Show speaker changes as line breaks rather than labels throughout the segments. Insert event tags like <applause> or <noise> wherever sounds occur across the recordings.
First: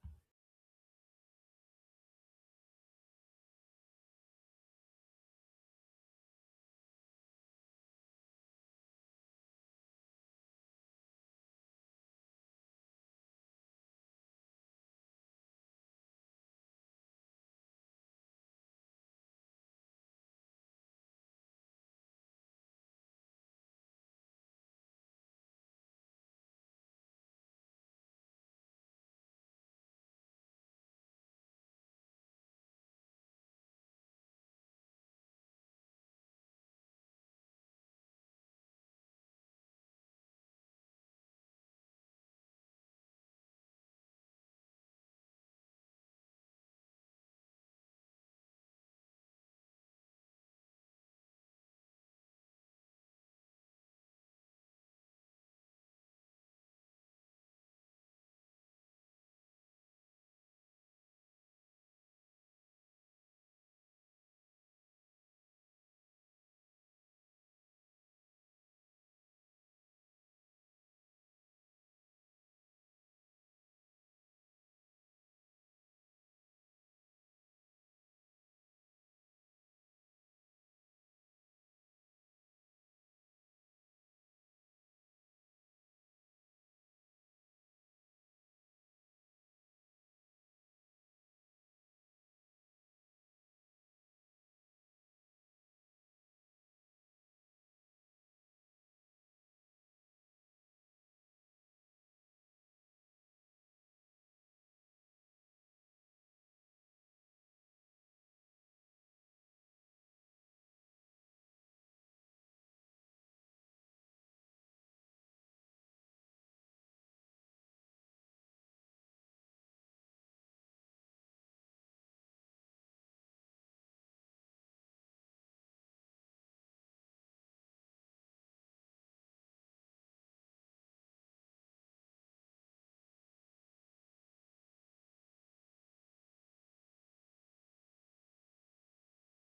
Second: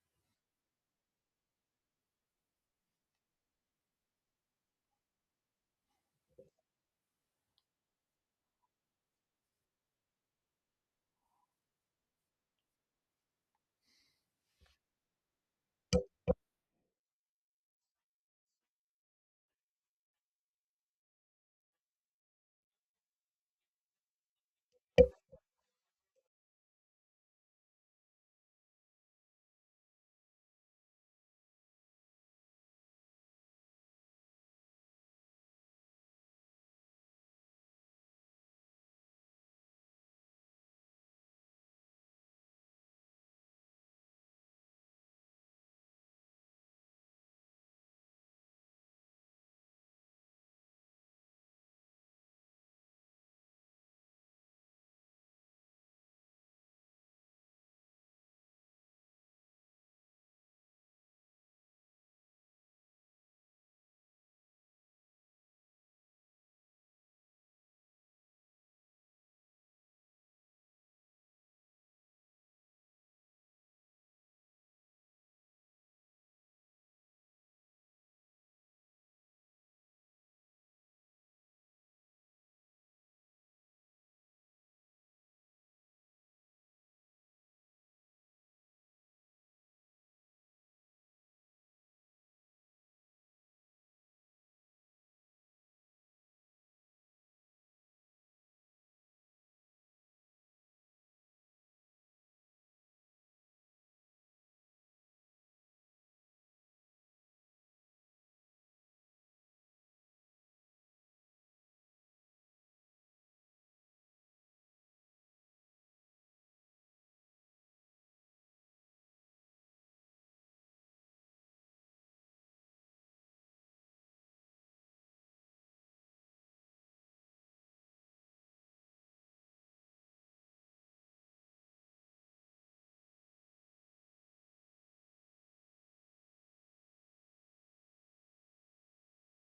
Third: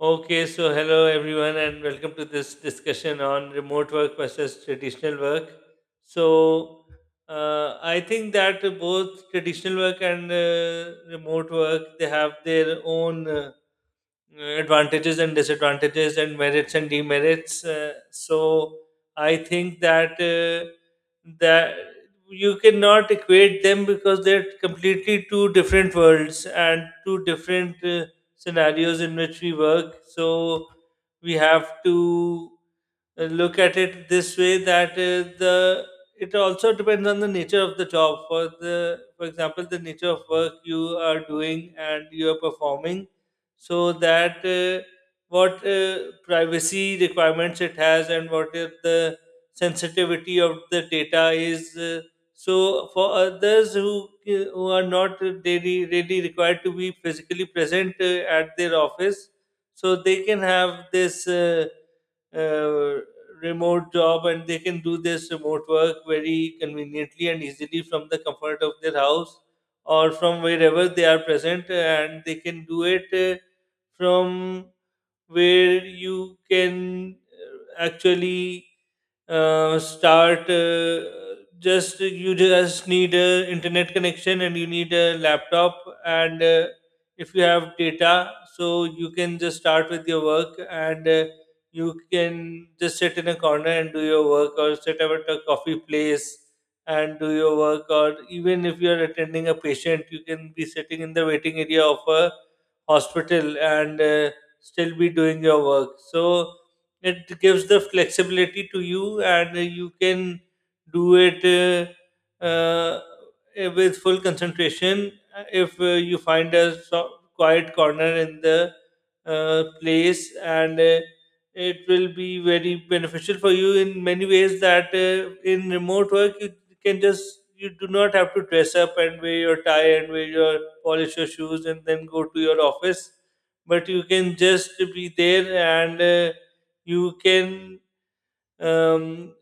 Okay, so hello everyone, and welcome to this discussion on remote work versus traditional work. So I think that both traditional work and remote work they have their own advantages and disadvantages and merits and demerits. So I think that you cannot equate them because they're completely two different worlds and two different scenarios in which we work. So we have to look at it this way that the it also depends on the nature of the job for the for example the nature of work you are doing and you are performing so that what privacy requirements it has and what if the sensitivity of the data is so for others who are not really, really required to be physically present at their office, so they can have this uh, remote job and they can do this remote work very conveniently and easily from the comfort of their house or from wherever they are present, and they can do it from where you can actually start. Just you just need a internet connection and you need a laptop and if you have data, so you can just start with your work and you can just sit in a corner and do your work, or sit up at a coffee place and do your work, or even if you are attending a patient, you can be sitting in the waiting area of a hospital and still be doing your work. So it gives the flexibility to you and you can do it uh, uh, with full concentration. If you find a quiet corner in the place and it will be very beneficial for you in many ways that in remote work you can just you do not have to dress up and wear your tie and wear your polish your shoes and then go to your office, but you can just be there and you can um,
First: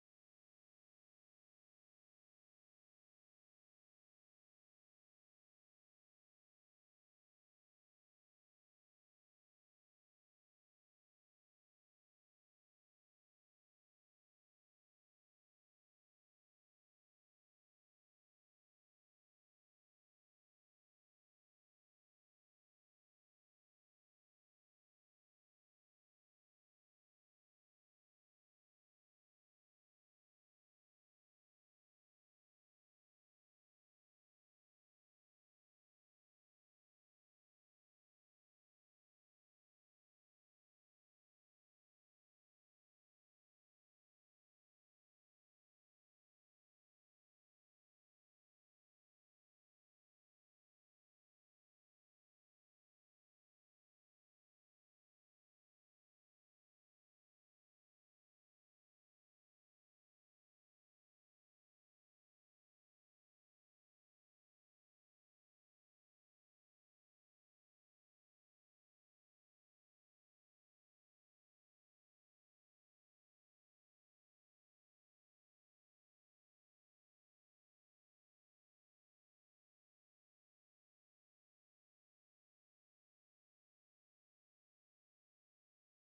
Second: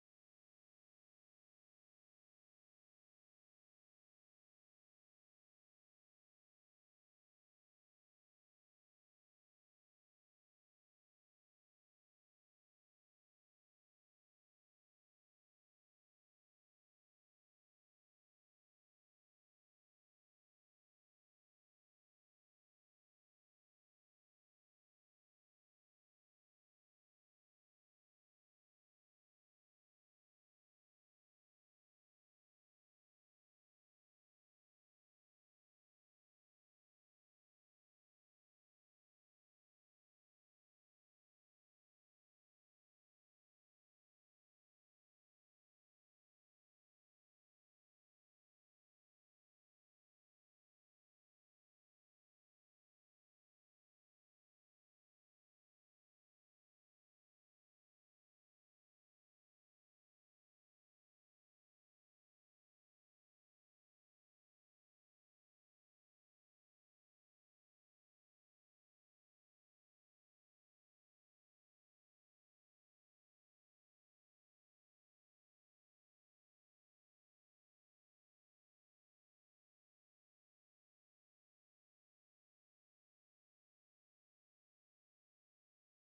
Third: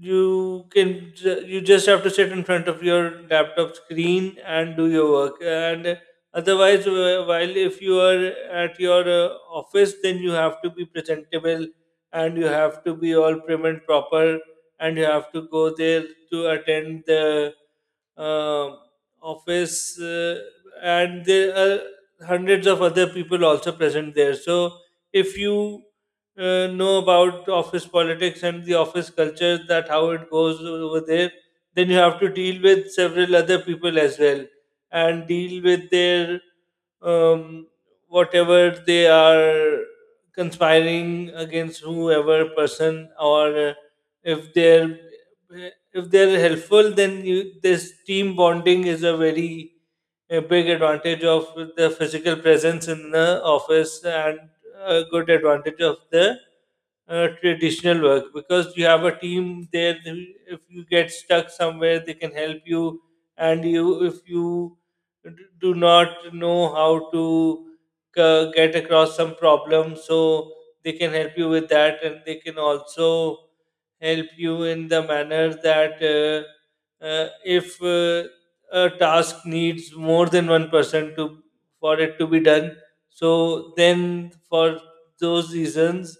you can you just have to sit in front of your laptop screen and do your work. And otherwise while if you are at your office, then you have to be presentable and you have to be all prim and proper and you have to go there to attend the uh, office, and there are hundreds of other people also present there. So if you know about office politics and the office culture, that how it goes over there, then you have to deal with several other people as well and deal with their um, whatever they are conspiring against whoever person, or if they're if they're helpful, then you, this team bonding is a very a big advantage of the physical presence in the office, and a good advantage of the traditional work, because you have a team there. If you get stuck somewhere, they can help you. And you, if you d- do not know how to get across some problem, so they can help you with that, and they can also help you in the manner that if a task needs more than one person to for it to be done, so then for those reasons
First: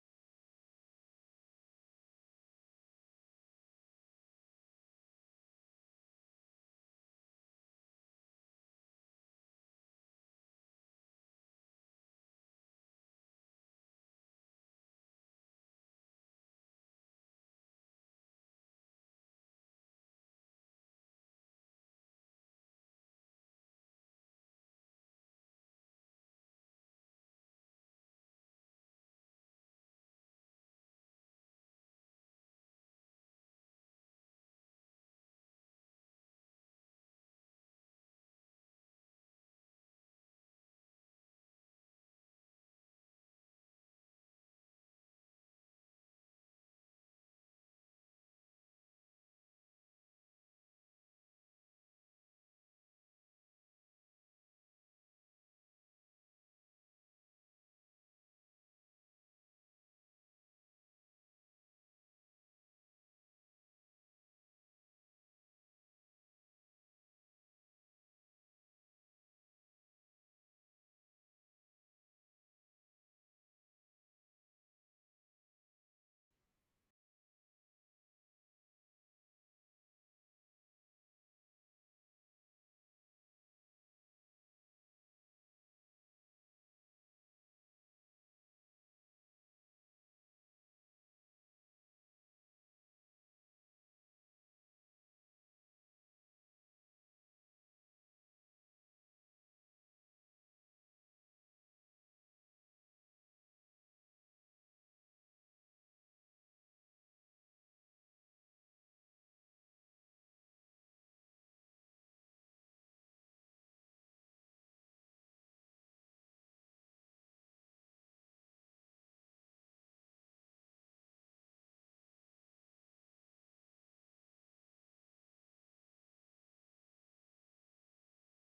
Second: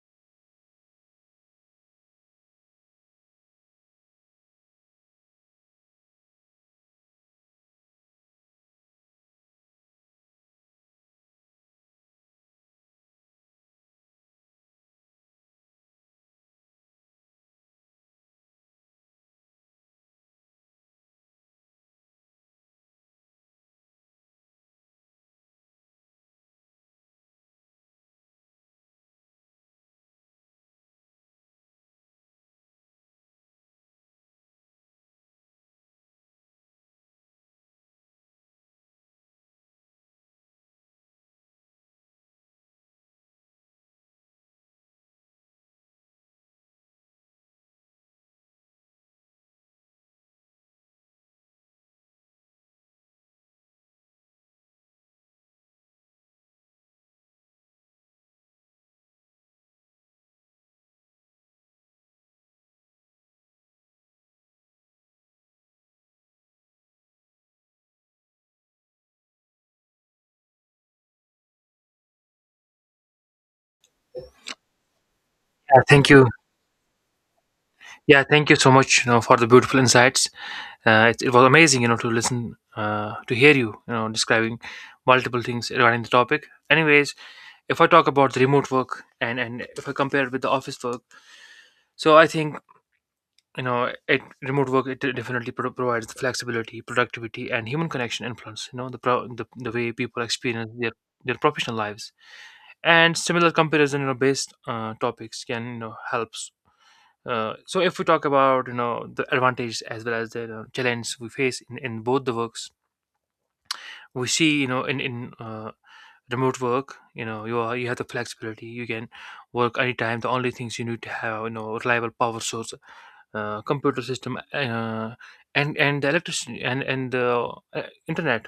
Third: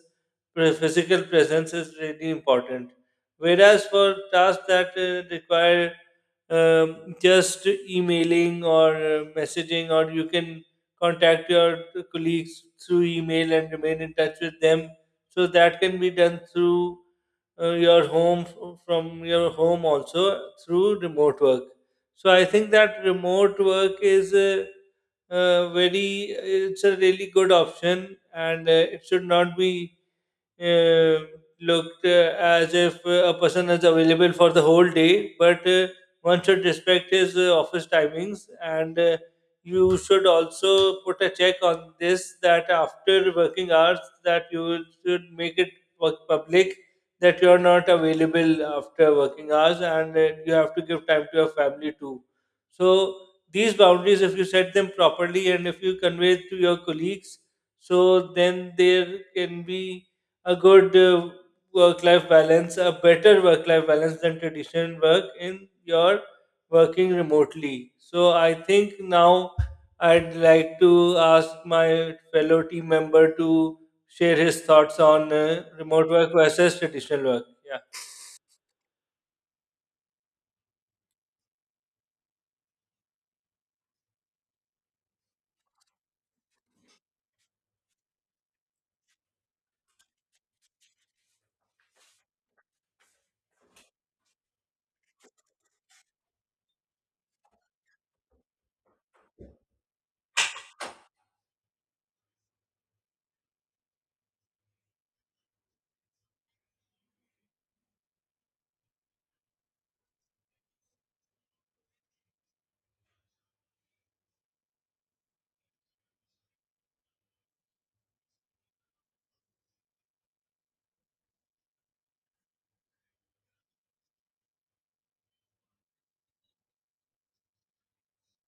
physical presence is really important, whereas for tasks that require just emailing or messaging, or you can contact your colleagues through email and remain in touch with them, so that can be done through your home from your home also through remote work. So I think that remote work is very, it's a really good option, and it should not be uh, looked as if a person is available for the whole day, but one should respect his office timings, and you should also put a check on this, that after working hours, that you should make it work public, that you are not available after working hours, and you have to give time to your family too. So these boundaries, if you set them properly and if you convey it to your colleagues, so then there can be a good work life balance, a better work life balance than traditional work in your working remotely. So I think now I'd like to ask my fellow team member to share his thoughts on
Yeah,
remote
thank you.
work versus traditional work. Yeah.
Yeah, thank you so much, you know, for the beautiful insights. It was amazing, you know, to listen, to hear you, you know, describing multiple things regarding the topic. Anyways, if I talk about the remote work and if I compare it with the office work, so I think, you know, it remote work it definitely provides the flexibility, productivity, and human connection influence. You know, the the way people experience their professional lives and similar comparison, you know, based topics can, you know, help. So if we talk about, you know, the advantages as well as the, you know, challenge we face in both the works, we see, you know, in remote work, you know, you have the flexibility. You can work anytime. The only things you need to have, you know, reliable power source, computer system, and the electricity and the internet.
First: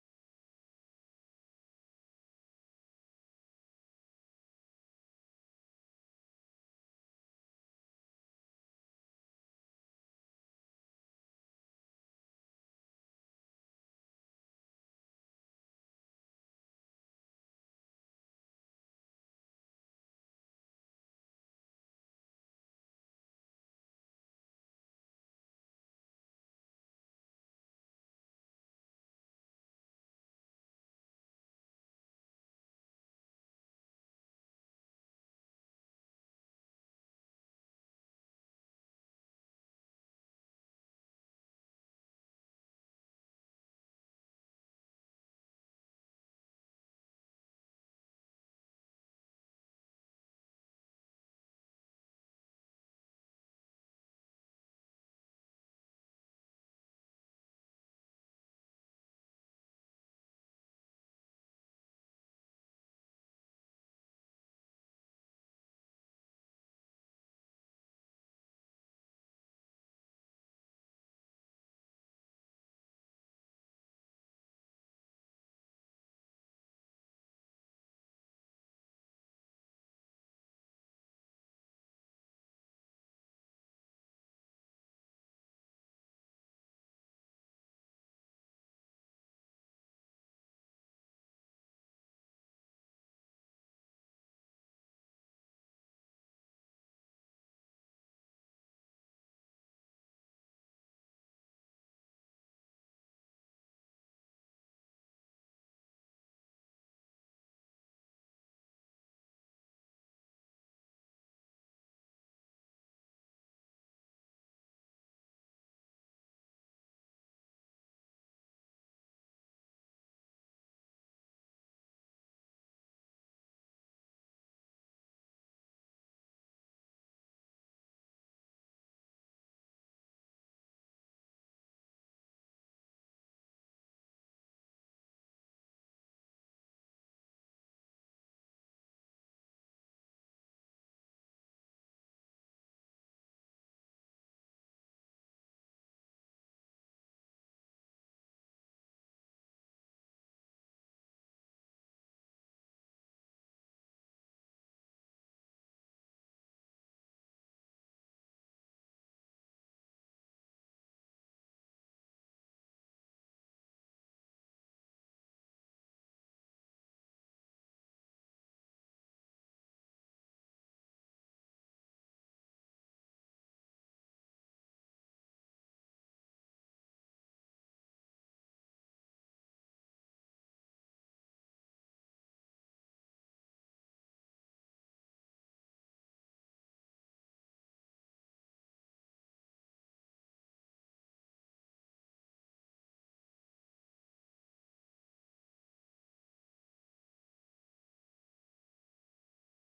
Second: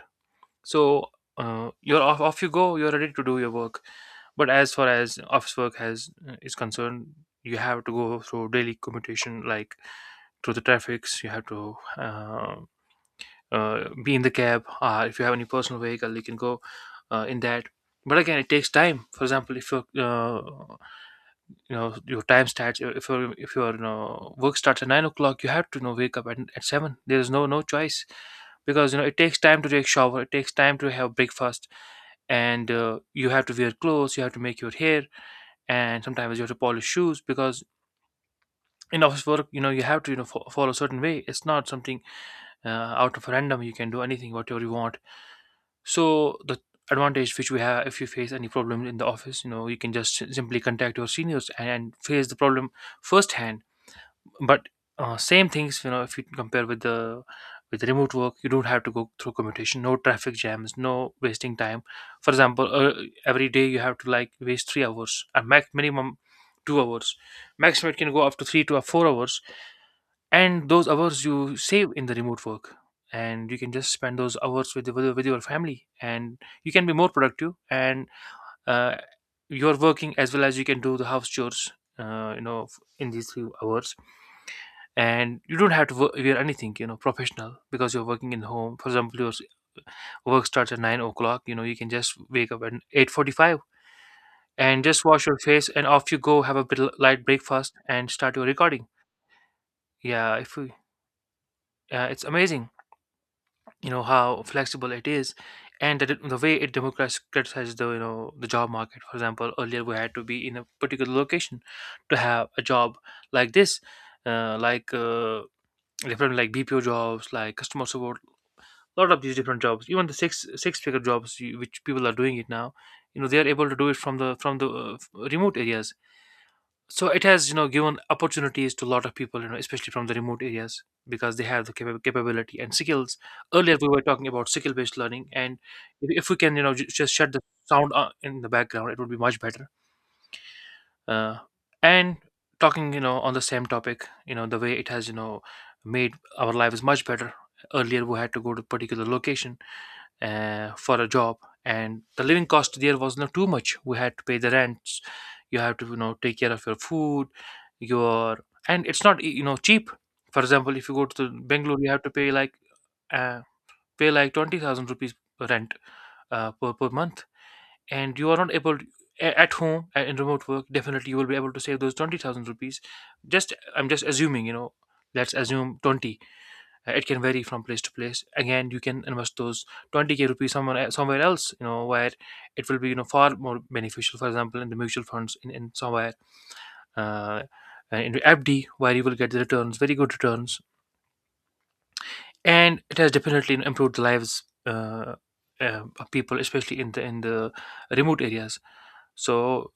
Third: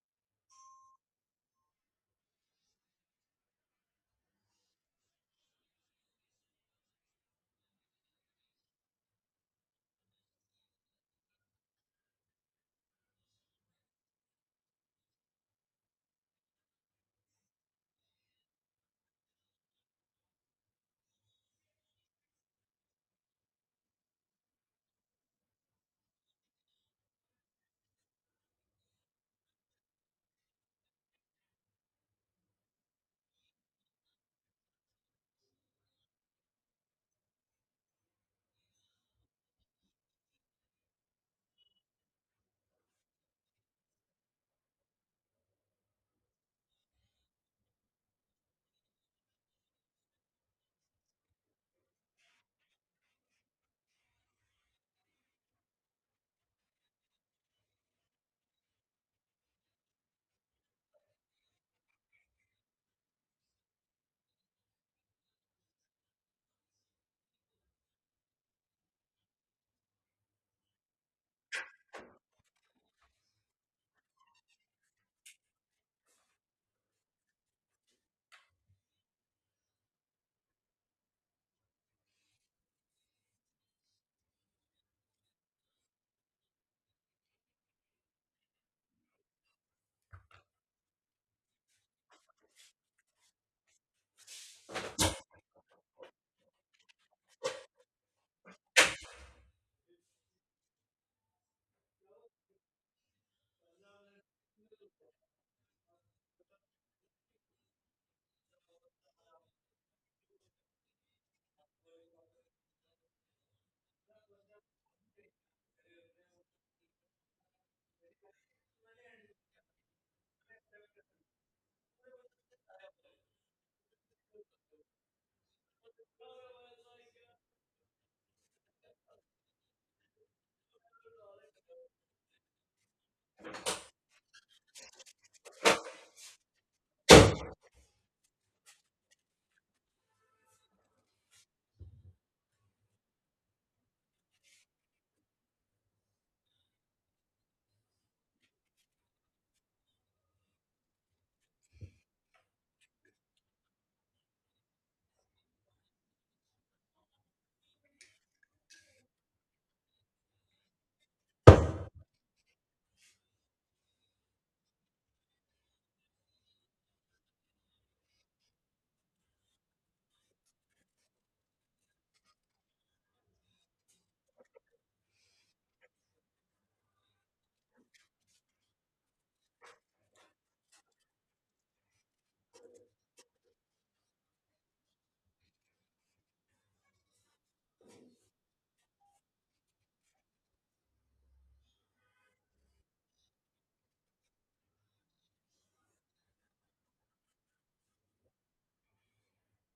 So you're off you go. You're ready to do your work. But as far as office work has is concerned, you have to go through daily commutation, like through the traffics. You have to be in the cab, or if you have any personal vehicle, you can go in that. But again, it takes time. For example, if you're you know, your time starts, if your you know, work starts at 9 o'clock, you have to, you know, wake up at seven. There is no choice, because, you know, it takes time to take shower, it takes time to have breakfast, and you have to wear clothes, you have to make your hair, and sometimes you have to polish shoes, because in office work, you know, you have to, you know, follow a certain way. It's not something out of random you can do anything whatever you want. So the advantage which we have, if you face any problem in the office, you know, you can just simply contact your seniors and face the problem firsthand. But same things, you know, if you compare with the with remote work, you don't have to go through commutation, no traffic jams, no wasting time. For example, every day you have to like waste 3 hours at max, minimum 2 hours, maximum it can go up to 3 to 4 hours, and those hours you save in the remote work, and you can just spend those hours with your family, and you can be more productive, and uh, you're working, as well as you can do the house chores, you know, in these few hours, and you don't have to wear anything, you know, professional, because you're working in home. For example, your work starts at 9 o'clock, you know, you can just wake up at 8:45 and just wash your face and off you go, have a bit light breakfast and start your recording. Yeah if we, It's amazing, you know, how flexible it is, and that it, the way it democratizes the, you know, the job market. For example, earlier we had to be in a particular location to have a job like this, like different like bpo jobs like customer support. A lot of these different jobs, even the six figure jobs which people are doing it now, you know, they are able to do it from the from the remote areas. So it has, you know, given opportunities to a lot of people, you know, especially from the remote areas, because they have the capability and skills. Earlier we were talking about skill based learning, and if we can, you know, just shut the sound in the background, it would be much better. Uh, and talking, you know, on the same topic, you know, the way it has, you know, made our lives much better. Earlier we had to go to particular location for a job, and the living cost there was not too much. We had to pay the rents, you have to, you know, take care of your food, your, and it's not, you know, cheap. For example, if you go to the bangalore, you have to pay like, uh, pay like 20,000 rupees rent, per month, and you are not able to, at home, in remote work, definitely you will be able to save those 20,000 rupees, just I'm just assuming, you know, let's assume 20, it can vary from place to place. Again, you can invest those 20k rupees somewhere, somewhere else, you know, where it will be, you know, far more beneficial. For example, in the mutual funds, in somewhere, uh, in fd, where you will get the returns, very good returns. And it has definitely improved the lives, of people, especially in the remote areas. So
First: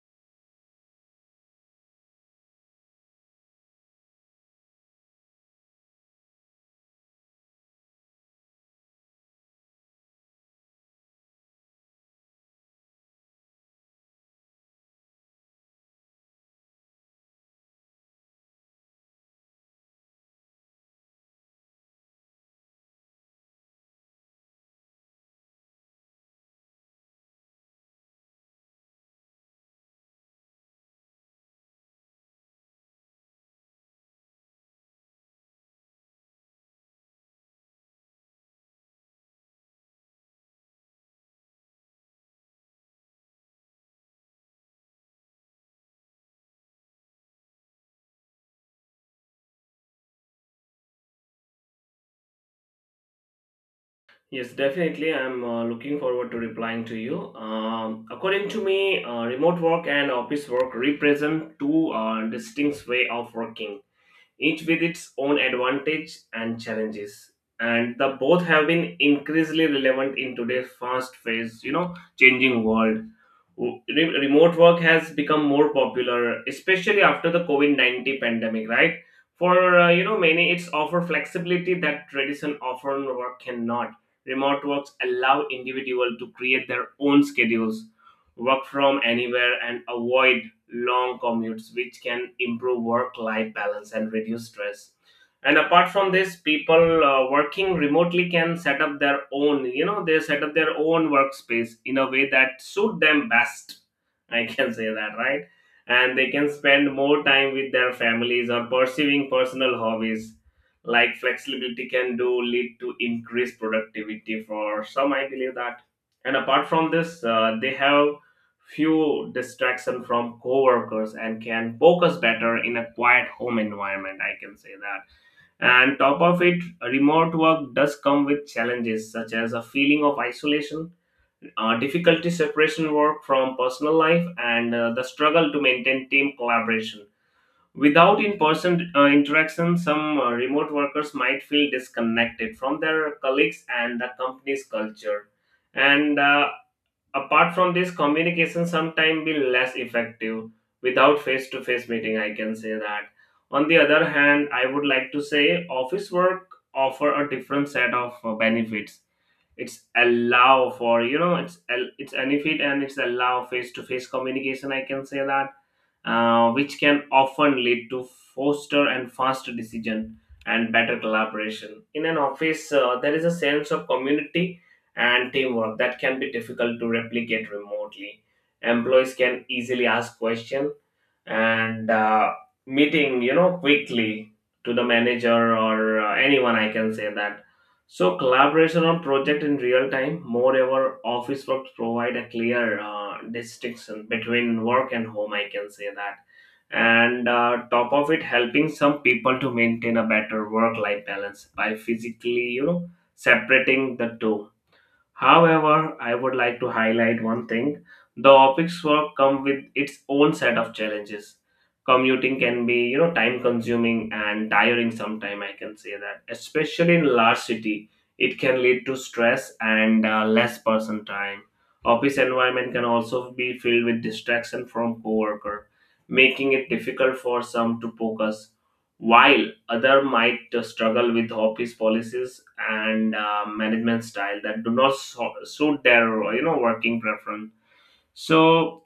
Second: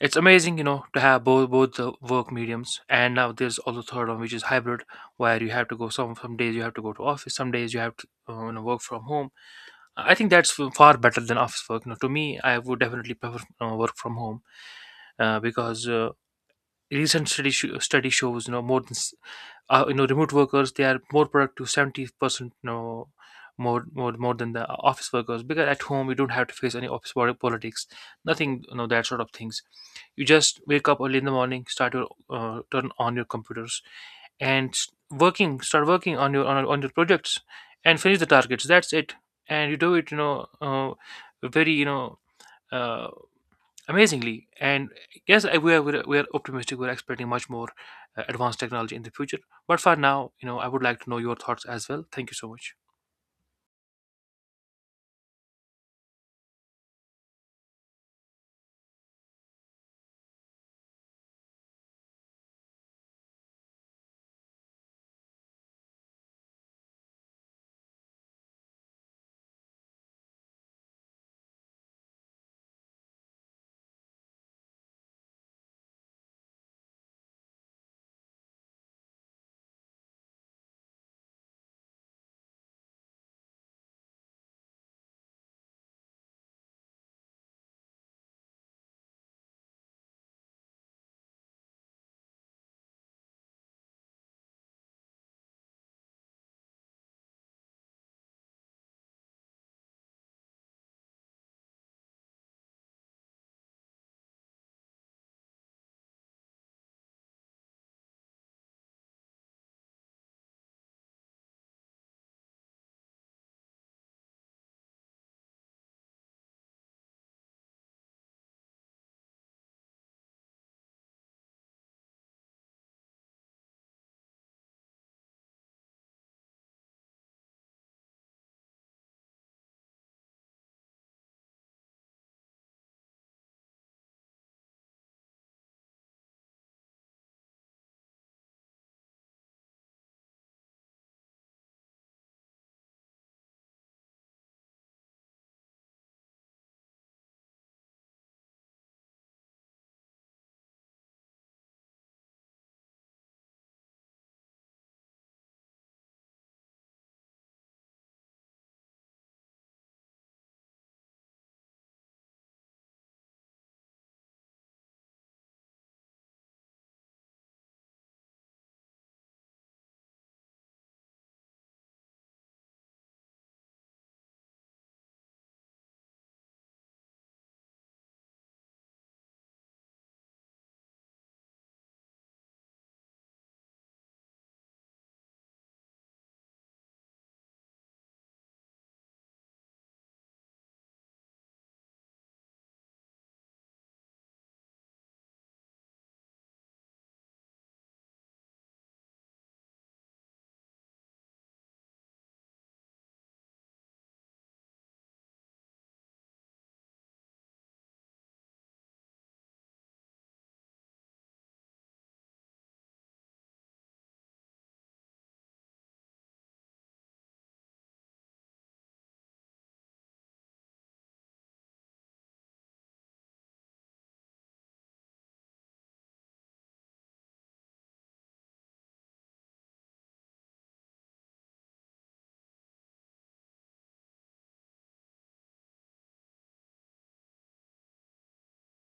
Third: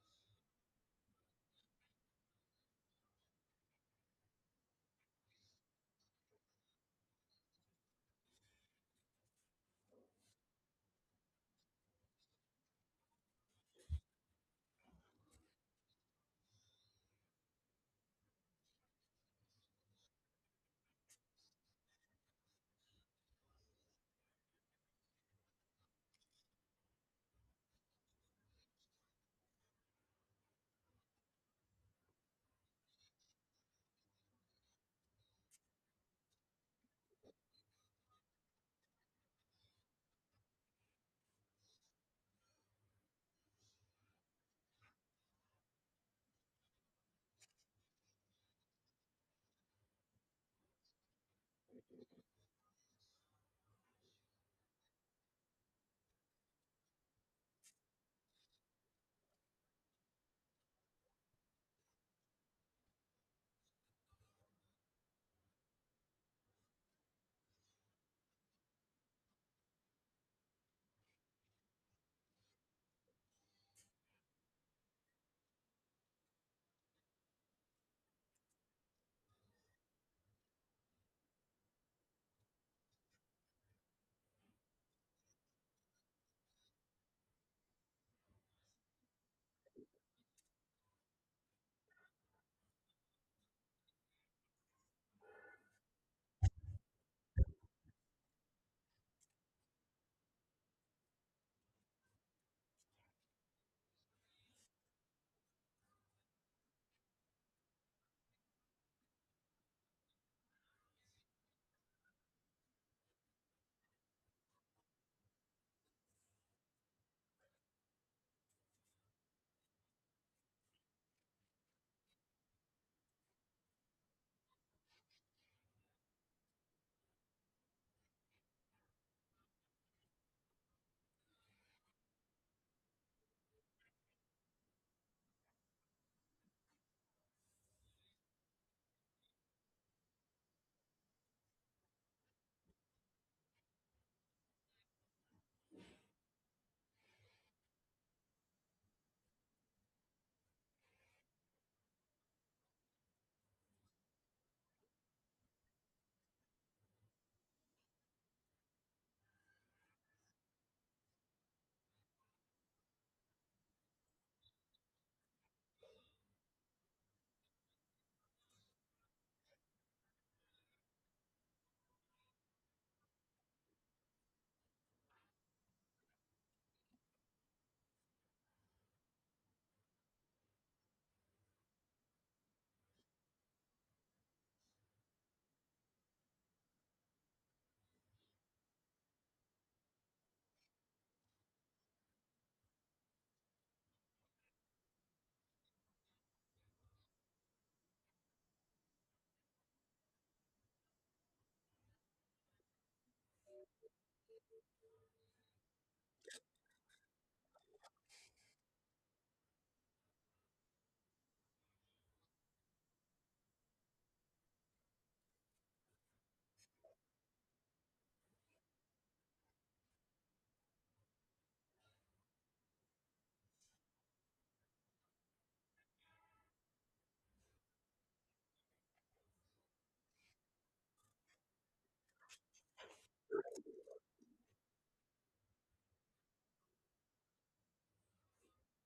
it's amazing, you know, to have both both the work mediums. And now there's also third one, which is hybrid, where you have to go some days, you have to go to office, some days you have to, you know, work from home. I think that's far better than office work. You know, to me, I would definitely prefer work from home, because recent study shows, you know, more than, you know, remote workers, they are more productive 70%, you know, more than the office workers, because at home you don't have to face any office politics, nothing, you know, that sort of things. You just wake up early in the morning, start your, turn on your computers, and s- working start working on your on your projects and finish the targets, that's it. And you do it, you know, very uh, amazingly. And yes, we are optimistic. We're expecting much more advanced technology in the future. But for now, you know, I would like to know your thoughts as well. Thank you so much.
Yes, definitely. I'm looking forward to replying to you. According to me, remote work and office work represent two distinct way of working, each with its own advantage and challenges. And the both have been increasingly relevant in today's fast-paced, changing world. Re- Remote work has become more popular, especially after the COVID-19 pandemic, right? For many, it's offer flexibility that tradition often work cannot. Remote works allow individual to create their own schedules, work from anywhere, and avoid long commutes, which can improve work life balance and reduce stress. And apart from this, people working remotely can set up their own, they set up their own workspace in a way that suit them best. I can <laughs> say that, right? And they can spend more time with their families or pursuing personal hobbies. Like flexibility can do lead to increased productivity for some, I believe that. And apart from this, they have few distraction from coworkers and can focus better in a quiet home environment, I can say that. And top of it, remote work does come with challenges such as a feeling of isolation, difficulty separation work from personal life, and the struggle to maintain team collaboration without in-person interaction. Some remote workers might feel disconnected from their colleagues and the company's culture. And apart from this, communication sometimes be less effective without face to face meeting, I can say that. On the other hand, I would like to say office work offer a different set of benefits. It's allow for, it's benefit, and it's allow face to face communication, I can say that. Which can often lead to faster and faster decision and better collaboration. In an office, there is a sense of community and teamwork that can be difficult to replicate remotely. Employees can easily ask questions and meeting, quickly to the manager or anyone, I can say that. So collaboration on project in real time. Moreover, office work provide a clear distinction between work and home, I can say that. And top of it, helping some people to maintain a better work life balance by physically, separating the two. However, I would like to highlight one thing. The office work come with its own set of challenges. Commuting can be, time consuming and tiring sometime, I can say that. Especially in large city, it can lead to stress and less person time. Office environment can also be filled with distraction from coworker, making it difficult for some to focus. While other might struggle with office policies and management style that do not suit their working preference. So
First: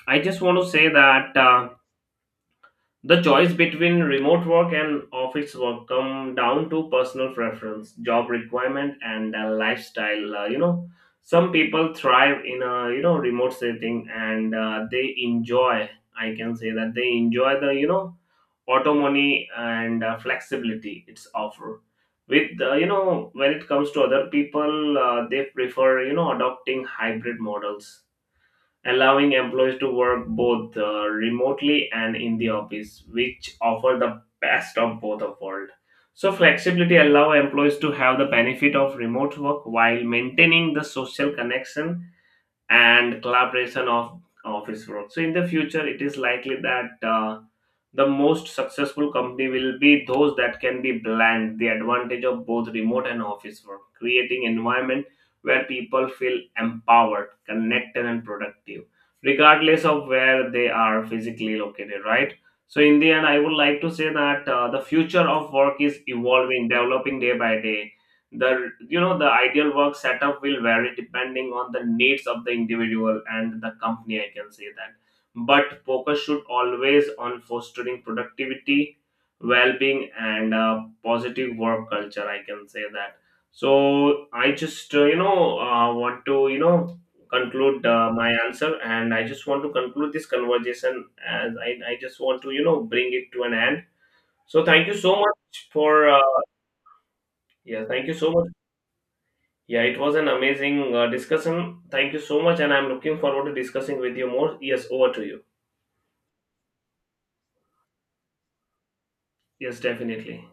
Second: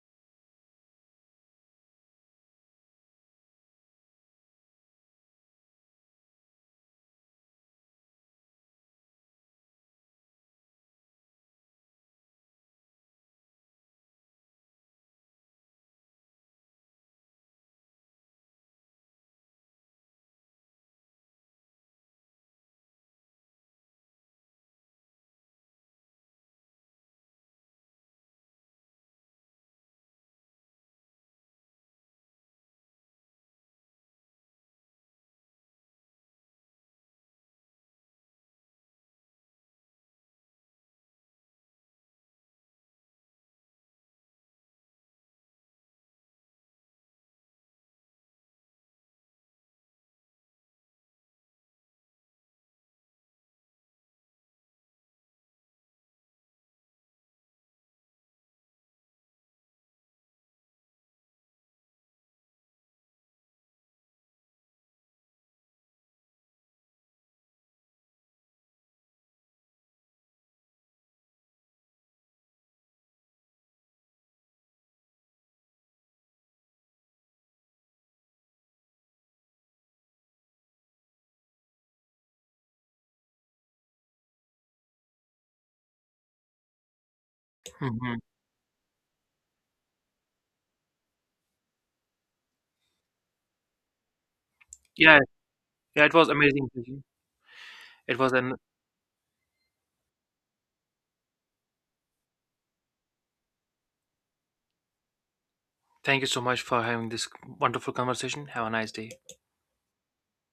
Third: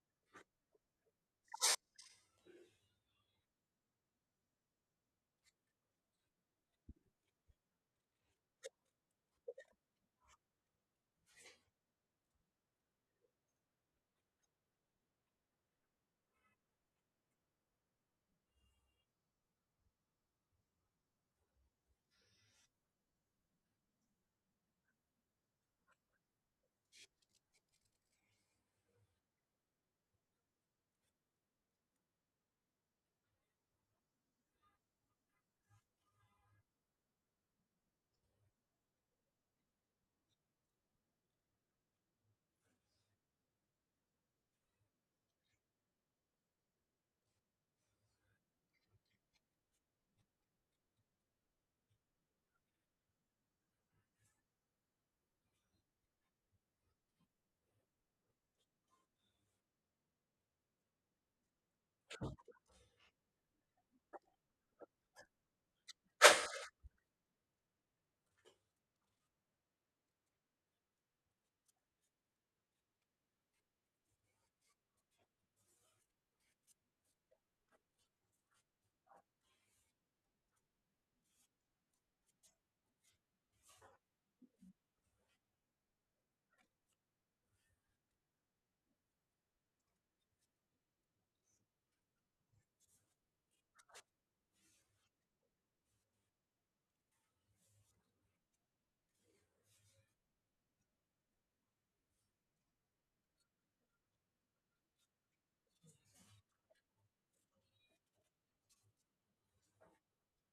I just want to say that, the choice between remote work and office work come down to personal preference, job requirement, and lifestyle. Some people thrive in a, remote setting, and they enjoy, I can say that, they enjoy the, autonomy and flexibility it's offer. With you know when it comes to other people, they prefer, adopting hybrid models, allowing employees to work both remotely and in the office, which offer the best of both of world. So flexibility allow employees to have the benefit of remote work while maintaining the social connection and collaboration of office work. So in the future, it is likely that, the most successful company will be those that can be blend the advantage of both remote and office work, creating environment where people feel empowered, connected, and productive, regardless of where they are physically located, right? So in the end, I would like to say that, the future of work is evolving, developing day by day. The you know the ideal work setup will vary depending on the needs of the individual and the company, I can say that. But focus should always on fostering productivity, well-being, and positive work culture, I can say that. So I just want to, conclude
Hmm.
my answer, and I just want to conclude this conversation as I just want to, bring it to an end. So thank you so
Yeah,
much
yeah,
for,
it was amazing.
yeah, thank you
It
so
was
much.
an.
Yeah, it was an amazing discussion. Thank you so much, and I'm looking forward to discussing with you more. Yes, over to you.
Thank you so much for having this wonderful conversation. Have a nice day.
Yes, definitely.